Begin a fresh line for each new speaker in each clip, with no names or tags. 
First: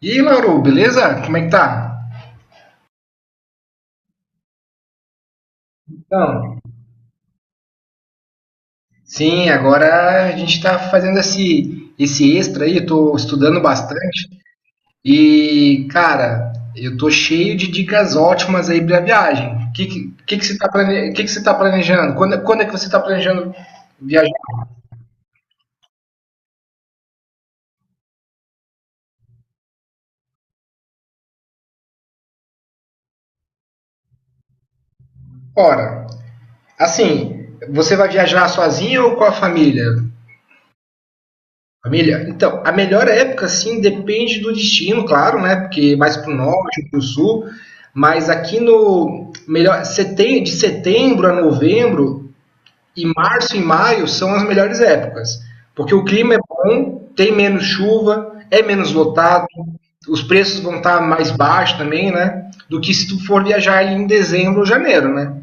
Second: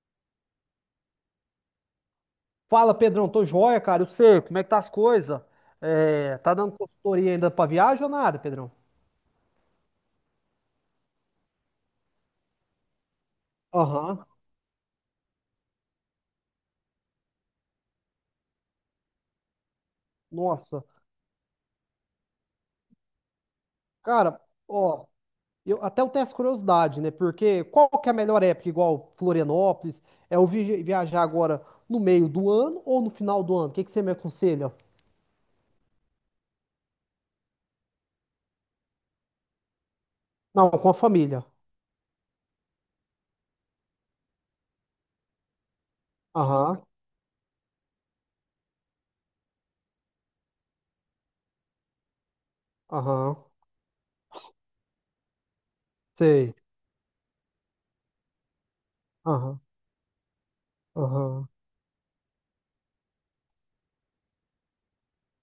E aí, Lauro, beleza? Como é que tá?
Fala, Pedrão, tô joia, cara. Eu sei, como é que tá as coisas? É, tá
Então,
dando consultoria ainda pra viagem ou nada, Pedrão?
sim, agora a gente tá fazendo esse extra aí, eu tô estudando
Aham.
bastante e, cara, eu tô cheio de dicas ótimas aí pra viagem. O que
Nossa.
você tá planejando? Quando é que você tá planejando viajar
Cara, ó, eu até eu tenho essa curiosidade, né? Porque qual que é a melhor época, igual Florianópolis? É viajar agora no meio do ano ou no final do ano? O que que você me aconselha?
fora? Assim, você vai viajar sozinho ou com a família?
Não, com a família.
Família, então, a melhor época, sim, depende do destino, claro, né? Porque mais para o
Aham,
norte, para o sul. Mas aqui no melhor setem- de setembro a novembro e
aham,
março e maio são as melhores épocas, porque o clima é
sei.
bom, tem menos chuva, é menos lotado,
Aham,
os preços vão estar mais
aham,
baixos também, né? Do que se tu for viajar em dezembro ou janeiro, né?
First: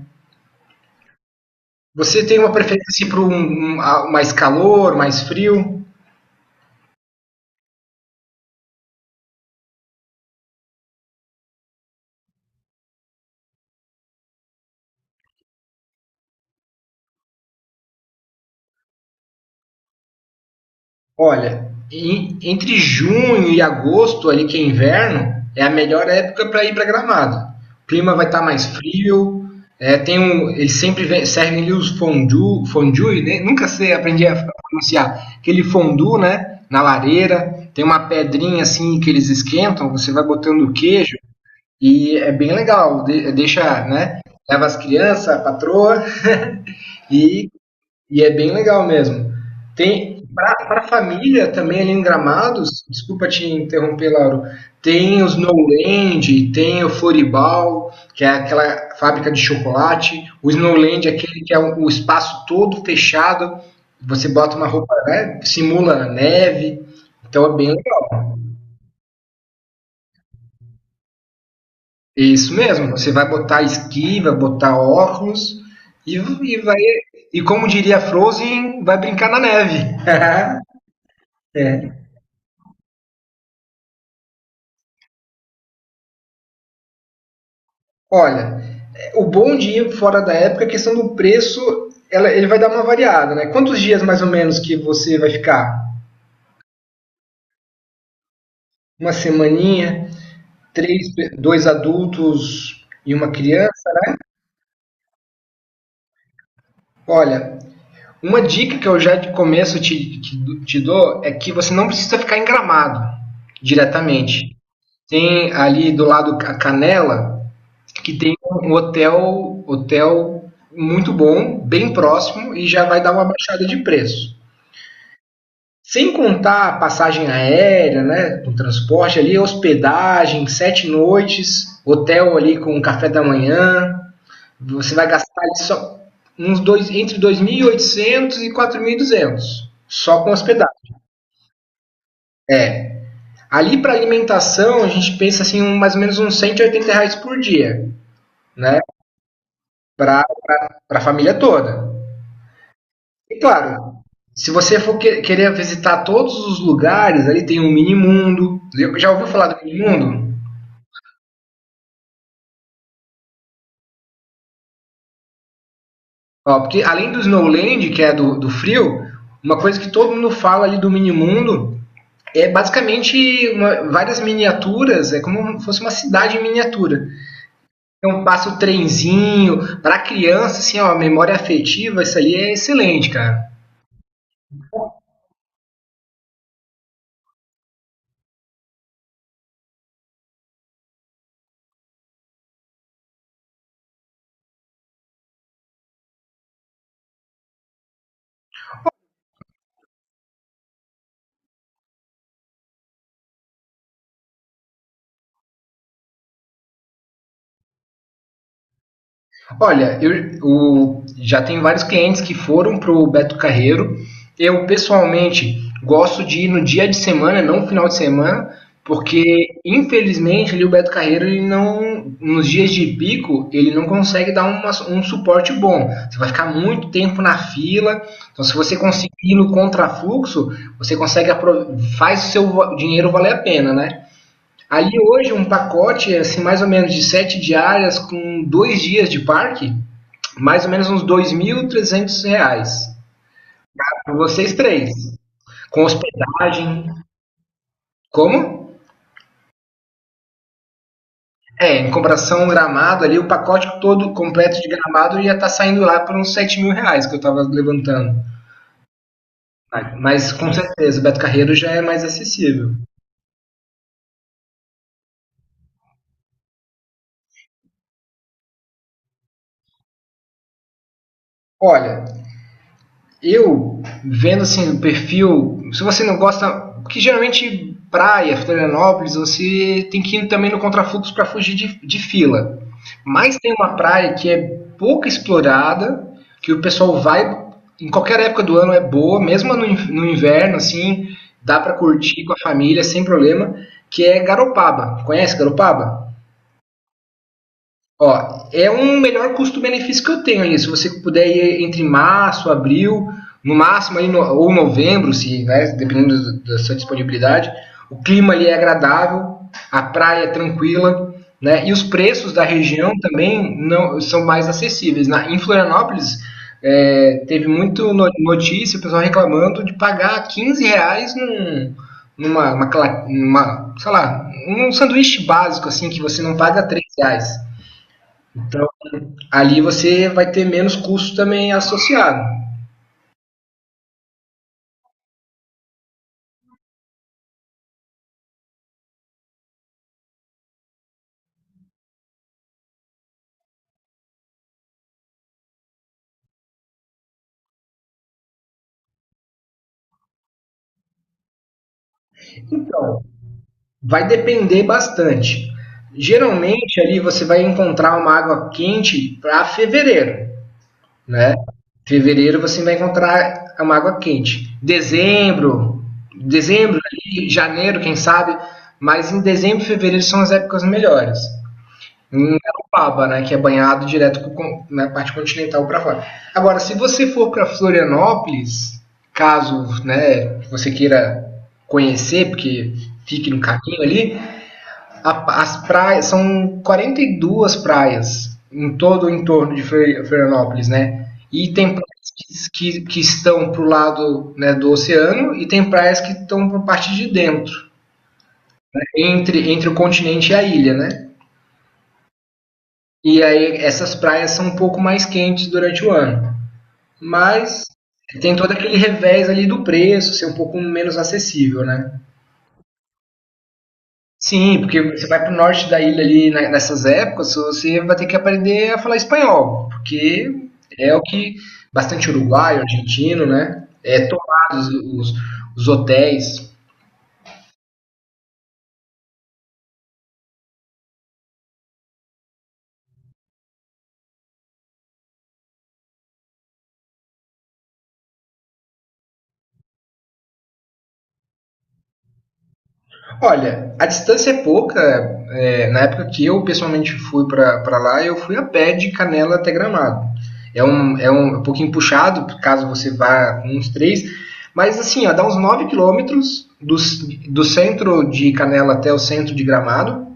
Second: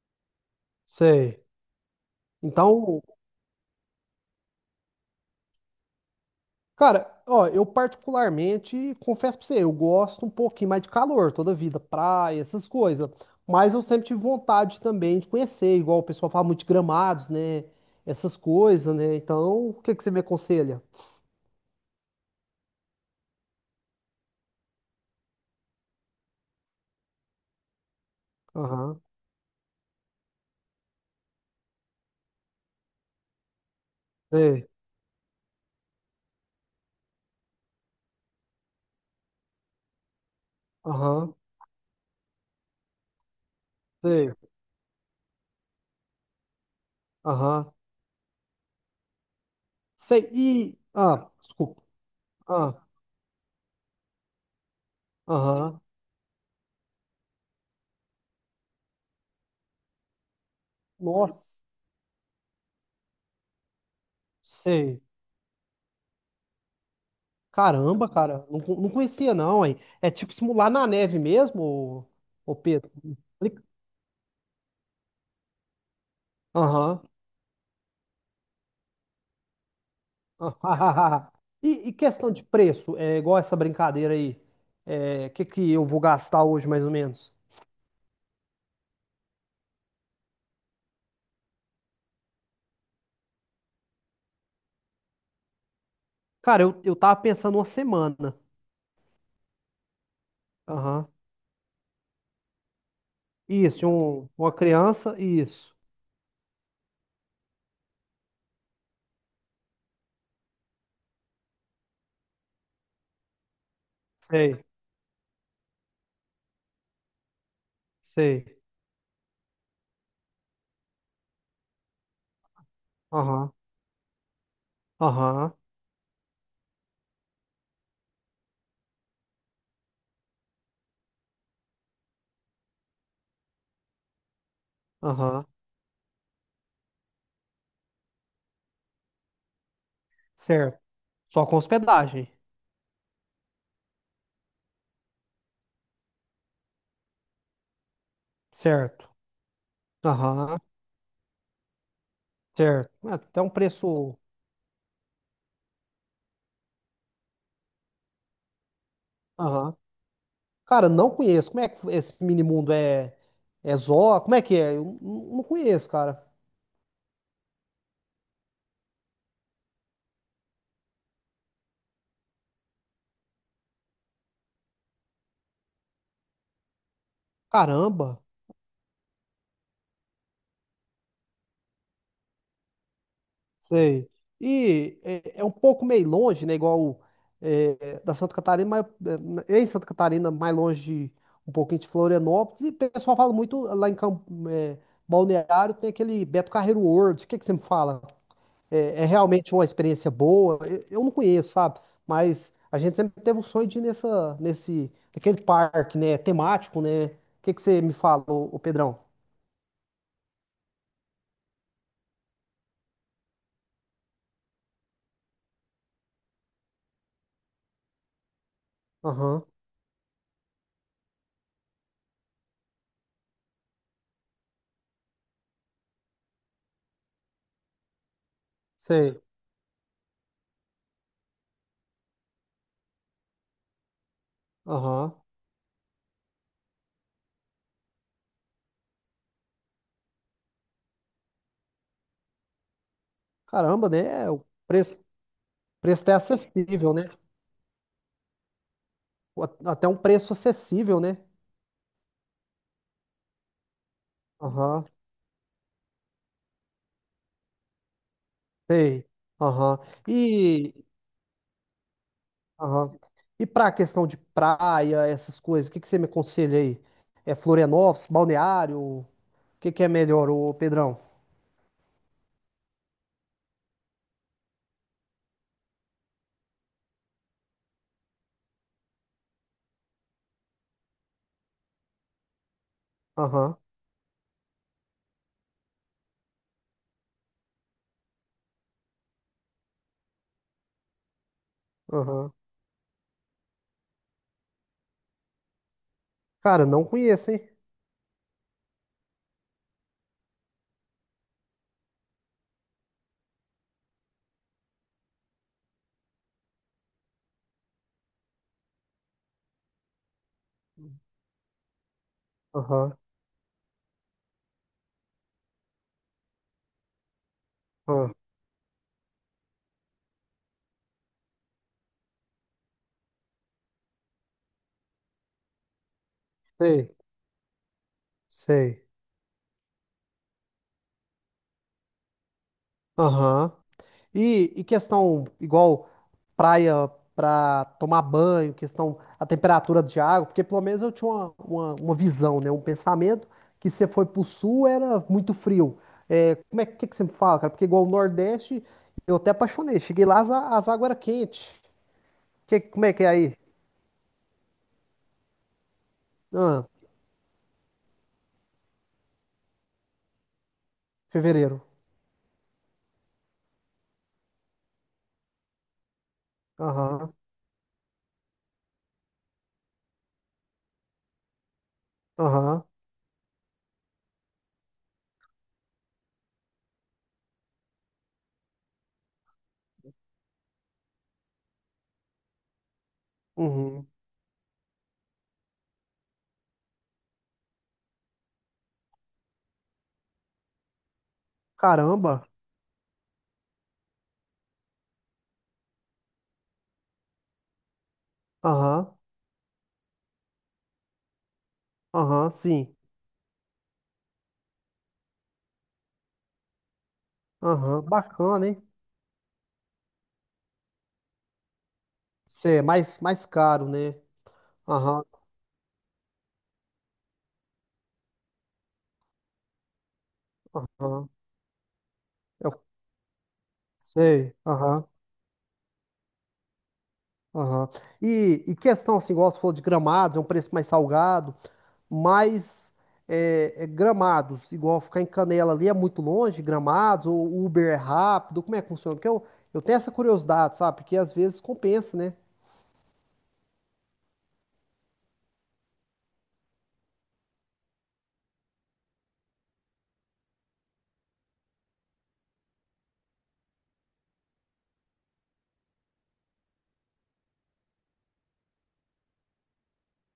sei.
Você tem uma
Então,
preferência para mais calor, mais frio?
cara, ó, eu particularmente confesso pra você, eu gosto um pouquinho mais de calor toda vida, praia, essas coisas. Mas eu sempre tive vontade também de conhecer, igual o pessoal fala muito de Gramados, né? Essas coisas, né? Então, o que que você me aconselha?
Olha, entre junho e agosto, ali que é inverno, é a melhor época para ir para Gramado. O clima vai estar mais
Aham,
frio. É, tem um, eles sempre servem ali os fondue, fondue, né? Nunca sei, aprendi a
sei,
pronunciar. Aquele fondue, né? Na lareira, tem uma pedrinha assim que eles esquentam, você vai botando o queijo
aham,
e é bem legal. Deixa, né?
sei,
Leva as crianças, a patroa e
aham,
e é bem legal mesmo. Tem
sei. E,
para a
ah,
família também
desculpa,
ali em
ah,
Gramados, desculpa te interromper, Lauro. Tem os
aham,
Snowland, tem o Floribal, que é aquela fábrica de chocolate. O Snowland é aquele que é
nossa,
o espaço todo fechado. Você bota uma roupa,
sei.
né, simula neve. Então é bem
Caramba,
legal.
cara, não, não conhecia não, hein? É tipo simular na neve mesmo,
É isso
ô, ô Pedro?
mesmo. Você
Me
vai
explica.
botar esqui, vai botar óculos e, e vai
Aham.
e, como diria Frozen, vai brincar na neve.
E, e questão de preço, é igual essa brincadeira aí. É, que eu vou gastar hoje, mais ou menos?
Olha, o bom de ir fora da época é a questão do preço, ele vai dar uma variada, né? Quantos dias mais ou menos que você vai ficar?
Cara, eu tava pensando uma semana.
Uma semaninha,
Aham.
três, dois adultos e uma
Isso,
criança?
um, uma criança, isso.
Olha, uma dica que eu já de começo te dou é que você não precisa ficar em Gramado diretamente.
Sei,
Tem ali do lado a Canela, que tem
sei.
um hotel muito bom, bem próximo e já vai dar uma
Aham,
baixada de preço.
aham,
Sem contar a passagem aérea, né? O transporte ali, hospedagem, 7 noites, hotel ali com café da manhã. Você vai gastar
aham.
só uns dois, entre 2.800 e 4.200 só com hospedagem.
Certo. Só com hospedagem.
É. Ali para alimentação, a gente pensa assim, um, mais ou menos uns R$ 180 por dia, né?
Certo.
Para
Aham,
a família toda.
certo. É,
E
até um
claro,
preço.
se você for querer visitar todos os lugares, ali tem o Mini Mundo. Já ouviu falar do
Aham.
Mini Mundo?
Cara, não conheço. Como é que esse mini mundo é. É Zó? Como é que é? Eu não conheço, cara.
Ó, porque além do Snowland, que é do, frio, uma coisa que todo mundo fala ali do mini-mundo é basicamente várias miniaturas, é como se fosse uma cidade em miniatura.
Caramba.
Então passa o trenzinho, para criança, assim, ó, memória afetiva, isso ali é excelente, cara.
Sei. E é, é um pouco meio longe, né? Igual é, da Santa Catarina, mas é, em Santa Catarina, mais longe um pouquinho de Florianópolis. E o pessoal fala muito lá em Campo, é, Balneário, tem aquele Beto Carreiro World. O que que você me fala? É, é realmente uma experiência boa? Eu não conheço, sabe? Mas a gente sempre teve o sonho de ir nessa, nesse, aquele parque, né? Temático, né? O que que você me fala, ô, ô Pedrão?
Olha, eu já tenho vários clientes que foram pro Beto Carreiro. Eu pessoalmente gosto de ir no dia de semana, não no final de semana,
Aham,
porque infelizmente ali o Beto Carreiro ele não, nos dias de pico, ele não consegue dar um suporte bom. Você vai ficar muito tempo na fila. Então, se você conseguir
sei.
ir no contrafluxo, você consegue faz o seu dinheiro valer a pena, né? Ali
Aham.
hoje um pacote assim mais ou menos de 7 diárias com 2 dias de parque, mais ou menos uns R$ 2.300.
Caramba,
Pra
né? O
vocês três,
preço.
com
Preço até
hospedagem.
acessível, né?
Como?
Até um preço acessível, né?
É, em comparação Gramado ali, o pacote todo completo de
Aham,
Gramado ia estar tá saindo lá por uns R$ 7.000, que eu estava levantando.
sei. Aham.
Mas com
E,
certeza, o Beto Carreiro já é mais acessível.
aham. E para a questão de praia, essas coisas, o que que você me aconselha aí? É Florianópolis, Balneário? O que que é melhor, ô Pedrão?
Olha, eu vendo assim o perfil, se você não gosta, que geralmente praia, Florianópolis, você tem que ir também no contrafluxo para fugir de, fila. Mas tem
Aham,
uma praia que é pouco explorada, que o pessoal vai em qualquer época do ano é boa, mesmo no inverno assim, dá para curtir com
aham.
a família sem problema, que é Garopaba. Conhece Garopaba?
Cara, não conheço, hein?
Ó, é um melhor custo-benefício que eu tenho aí. Se você puder ir entre março, abril, no máximo aí ou novembro, se, né, dependendo da sua disponibilidade. O clima ali é agradável, a praia é tranquila, né? E os preços da região
Aham,
também não são mais acessíveis. Em Florianópolis teve muito
aham.
notícia, o pessoal reclamando de pagar R$ 15 num, numa, uma cla- sei lá, um sanduíche básico assim que você não paga 3
Sei,
reais. Então,
sei.
ali você vai ter menos custo também associado.
Aham. E questão igual praia para tomar banho, questão a temperatura de água, porque pelo menos eu tinha uma visão, né? Um pensamento que se você foi pro sul era muito frio. É, como é que você me fala, cara? Porque igual o Nordeste, eu até apaixonei. Cheguei lá, as águas eram quentes. Que, como é
Então,
que é aí?
vai depender bastante.
Ah,
Geralmente ali você vai encontrar uma água quente para fevereiro, né?
fevereiro.
Fevereiro você vai encontrar uma água quente. Dezembro, dezembro
Aham,
ali, janeiro, quem sabe, mas em dezembro e fevereiro são as épocas melhores. Em
aham,
Garopaba, né, que é banhado direto com na parte continental para fora. Agora, se você for para Florianópolis, caso, né, você queira conhecer, porque fique no caminho
uhum.
ali, as praias são 42 praias em todo o entorno de Florianópolis, né? E tem praias
Caramba.
que estão pro lado, né, do oceano e tem praias que estão para a parte de dentro, né,
Aham,
entre o continente e a ilha, né?
aham, sim.
E aí essas praias são um pouco mais quentes durante o ano. Mas
Aham,
tem
bacana,
todo
hein?
aquele revés ali do preço, ser um pouco menos acessível, né?
Cê é mais, mais caro, né?
Sim, porque
Aham.
você vai para o norte da ilha ali nessas épocas, você vai ter que aprender a falar espanhol, porque é o
Aham,
que bastante uruguaio,
eu
argentino, né? É
sei.
tomados
Aham,
os, hotéis.
aham. E questão, assim, igual você falou de gramados, é um preço mais salgado, mas é, é, gramados, igual ficar em Canela ali é muito longe, gramados, ou o Uber é rápido, como é que funciona? Porque eu tenho essa curiosidade, sabe? Porque às vezes compensa, né?
Olha, a distância é pouca. Na época que eu pessoalmente fui para lá, eu fui a pé de Canela até Gramado. É um pouquinho puxado, caso você vá uns três. Mas assim, ó, dá uns 9 quilômetros do, centro de Canela até o centro de Gramado,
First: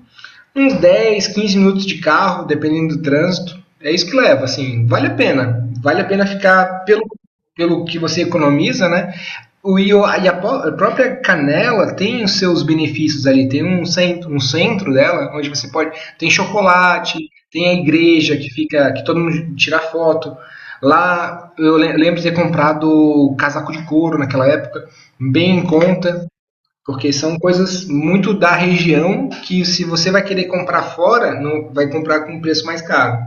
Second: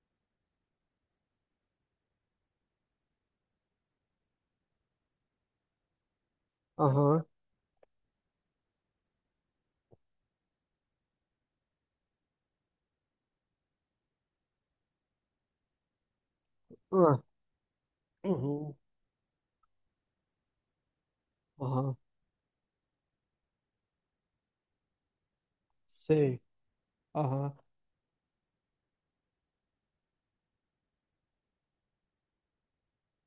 uns 10, 15 minutos de carro, dependendo do trânsito. É isso que leva. Assim, vale a pena. Vale a pena ficar pelo,
Aham,
pelo que você economiza, né? A própria Canela tem os seus benefícios ali, tem um centro dela, onde você pode. Tem chocolate,
ah,
tem a igreja que
uhum,
fica, que todo mundo tira foto. Lá eu
aham,
lembro de ter comprado casaco de couro naquela época, bem em conta.
sei.
Porque são
Aham.
coisas muito da região que, se você vai querer comprar fora, não vai comprar com um preço mais caro.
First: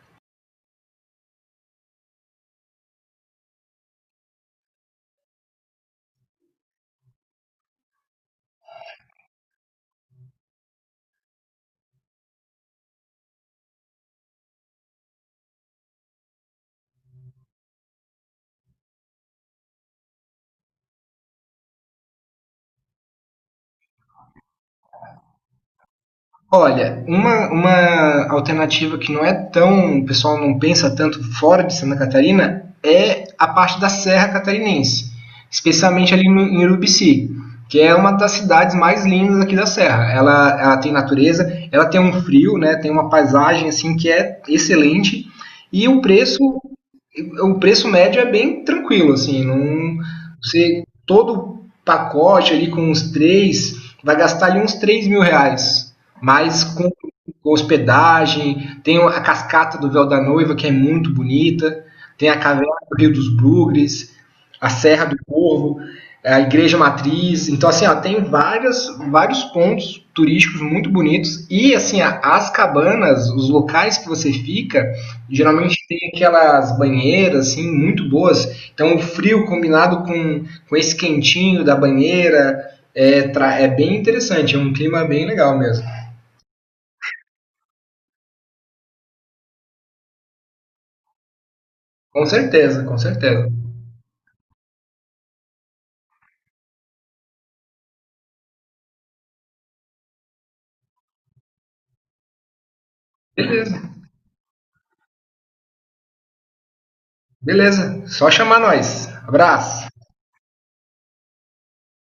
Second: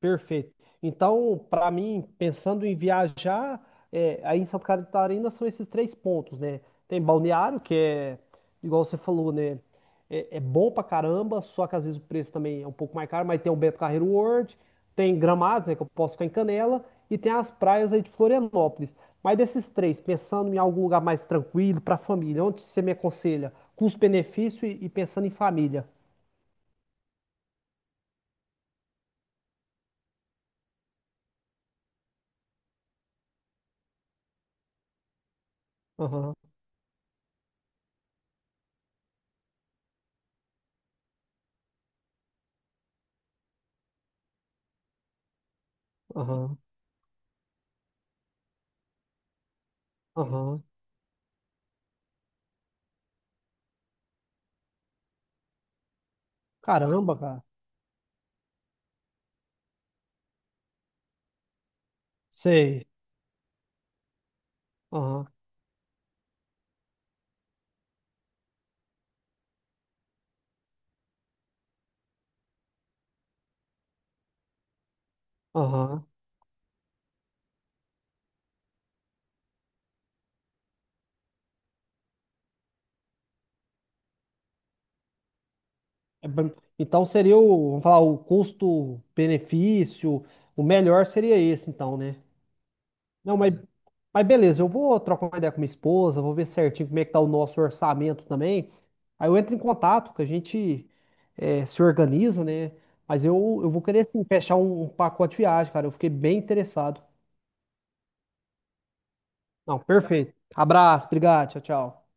Perfeito. Então, para mim, pensando em viajar, é, aí em Santa Catarina são esses três pontos, né? Tem Balneário, que é, igual você falou, né? É, é bom pra caramba, só que às vezes o preço também é um pouco mais caro, mas tem o Beto Carreiro World, tem Gramado, né? Que eu posso ficar em Canela, e tem as praias aí de Florianópolis. Mas desses três, pensando em algum lugar mais tranquilo, pra família, onde você me aconselha? Custo-benefício e pensando em família.
Olha, uma alternativa, que não é tão, o pessoal não pensa tanto, fora de Santa Catarina é a parte da Serra Catarinense, especialmente ali
Aham,
no, em Urubici, que é uma das cidades mais lindas aqui da Serra. Ela tem natureza, ela tem um frio, né, tem uma paisagem assim que é excelente, e o preço,
aham,
o preço médio é bem tranquilo assim. Não,
aham.
você todo pacote ali com os três vai gastar ali uns R$ 3.000, mas com
Caramba, cara.
hospedagem, tem a cascata do Véu da Noiva, que é muito bonita, tem a caverna
Sei.
do Rio dos Bugres, a Serra do
Aham,
Corvo, a Igreja Matriz. Então, assim, ó, tem vários pontos turísticos muito bonitos. E, assim, ó, as cabanas, os locais que você fica, geralmente
aham.
tem aquelas banheiras, assim, muito boas. Então, o frio combinado com esse quentinho da banheira é bem interessante. É um clima bem legal mesmo.
É bem- Então seria o, vamos falar, o custo-benefício, o melhor seria esse, então, né?
Com certeza, com
Não,
certeza.
mas beleza, eu vou trocar uma ideia com minha esposa, vou ver certinho como é que tá o nosso orçamento também. Aí eu entro em contato, que a gente eh, se organiza, né? Mas eu
Beleza,
vou querer sim fechar um, um pacote de viagem, cara. Eu fiquei bem interessado.
beleza. Só chamar nós.
Não,
Abraço.
perfeito. Abraço, obrigado, tchau, tchau.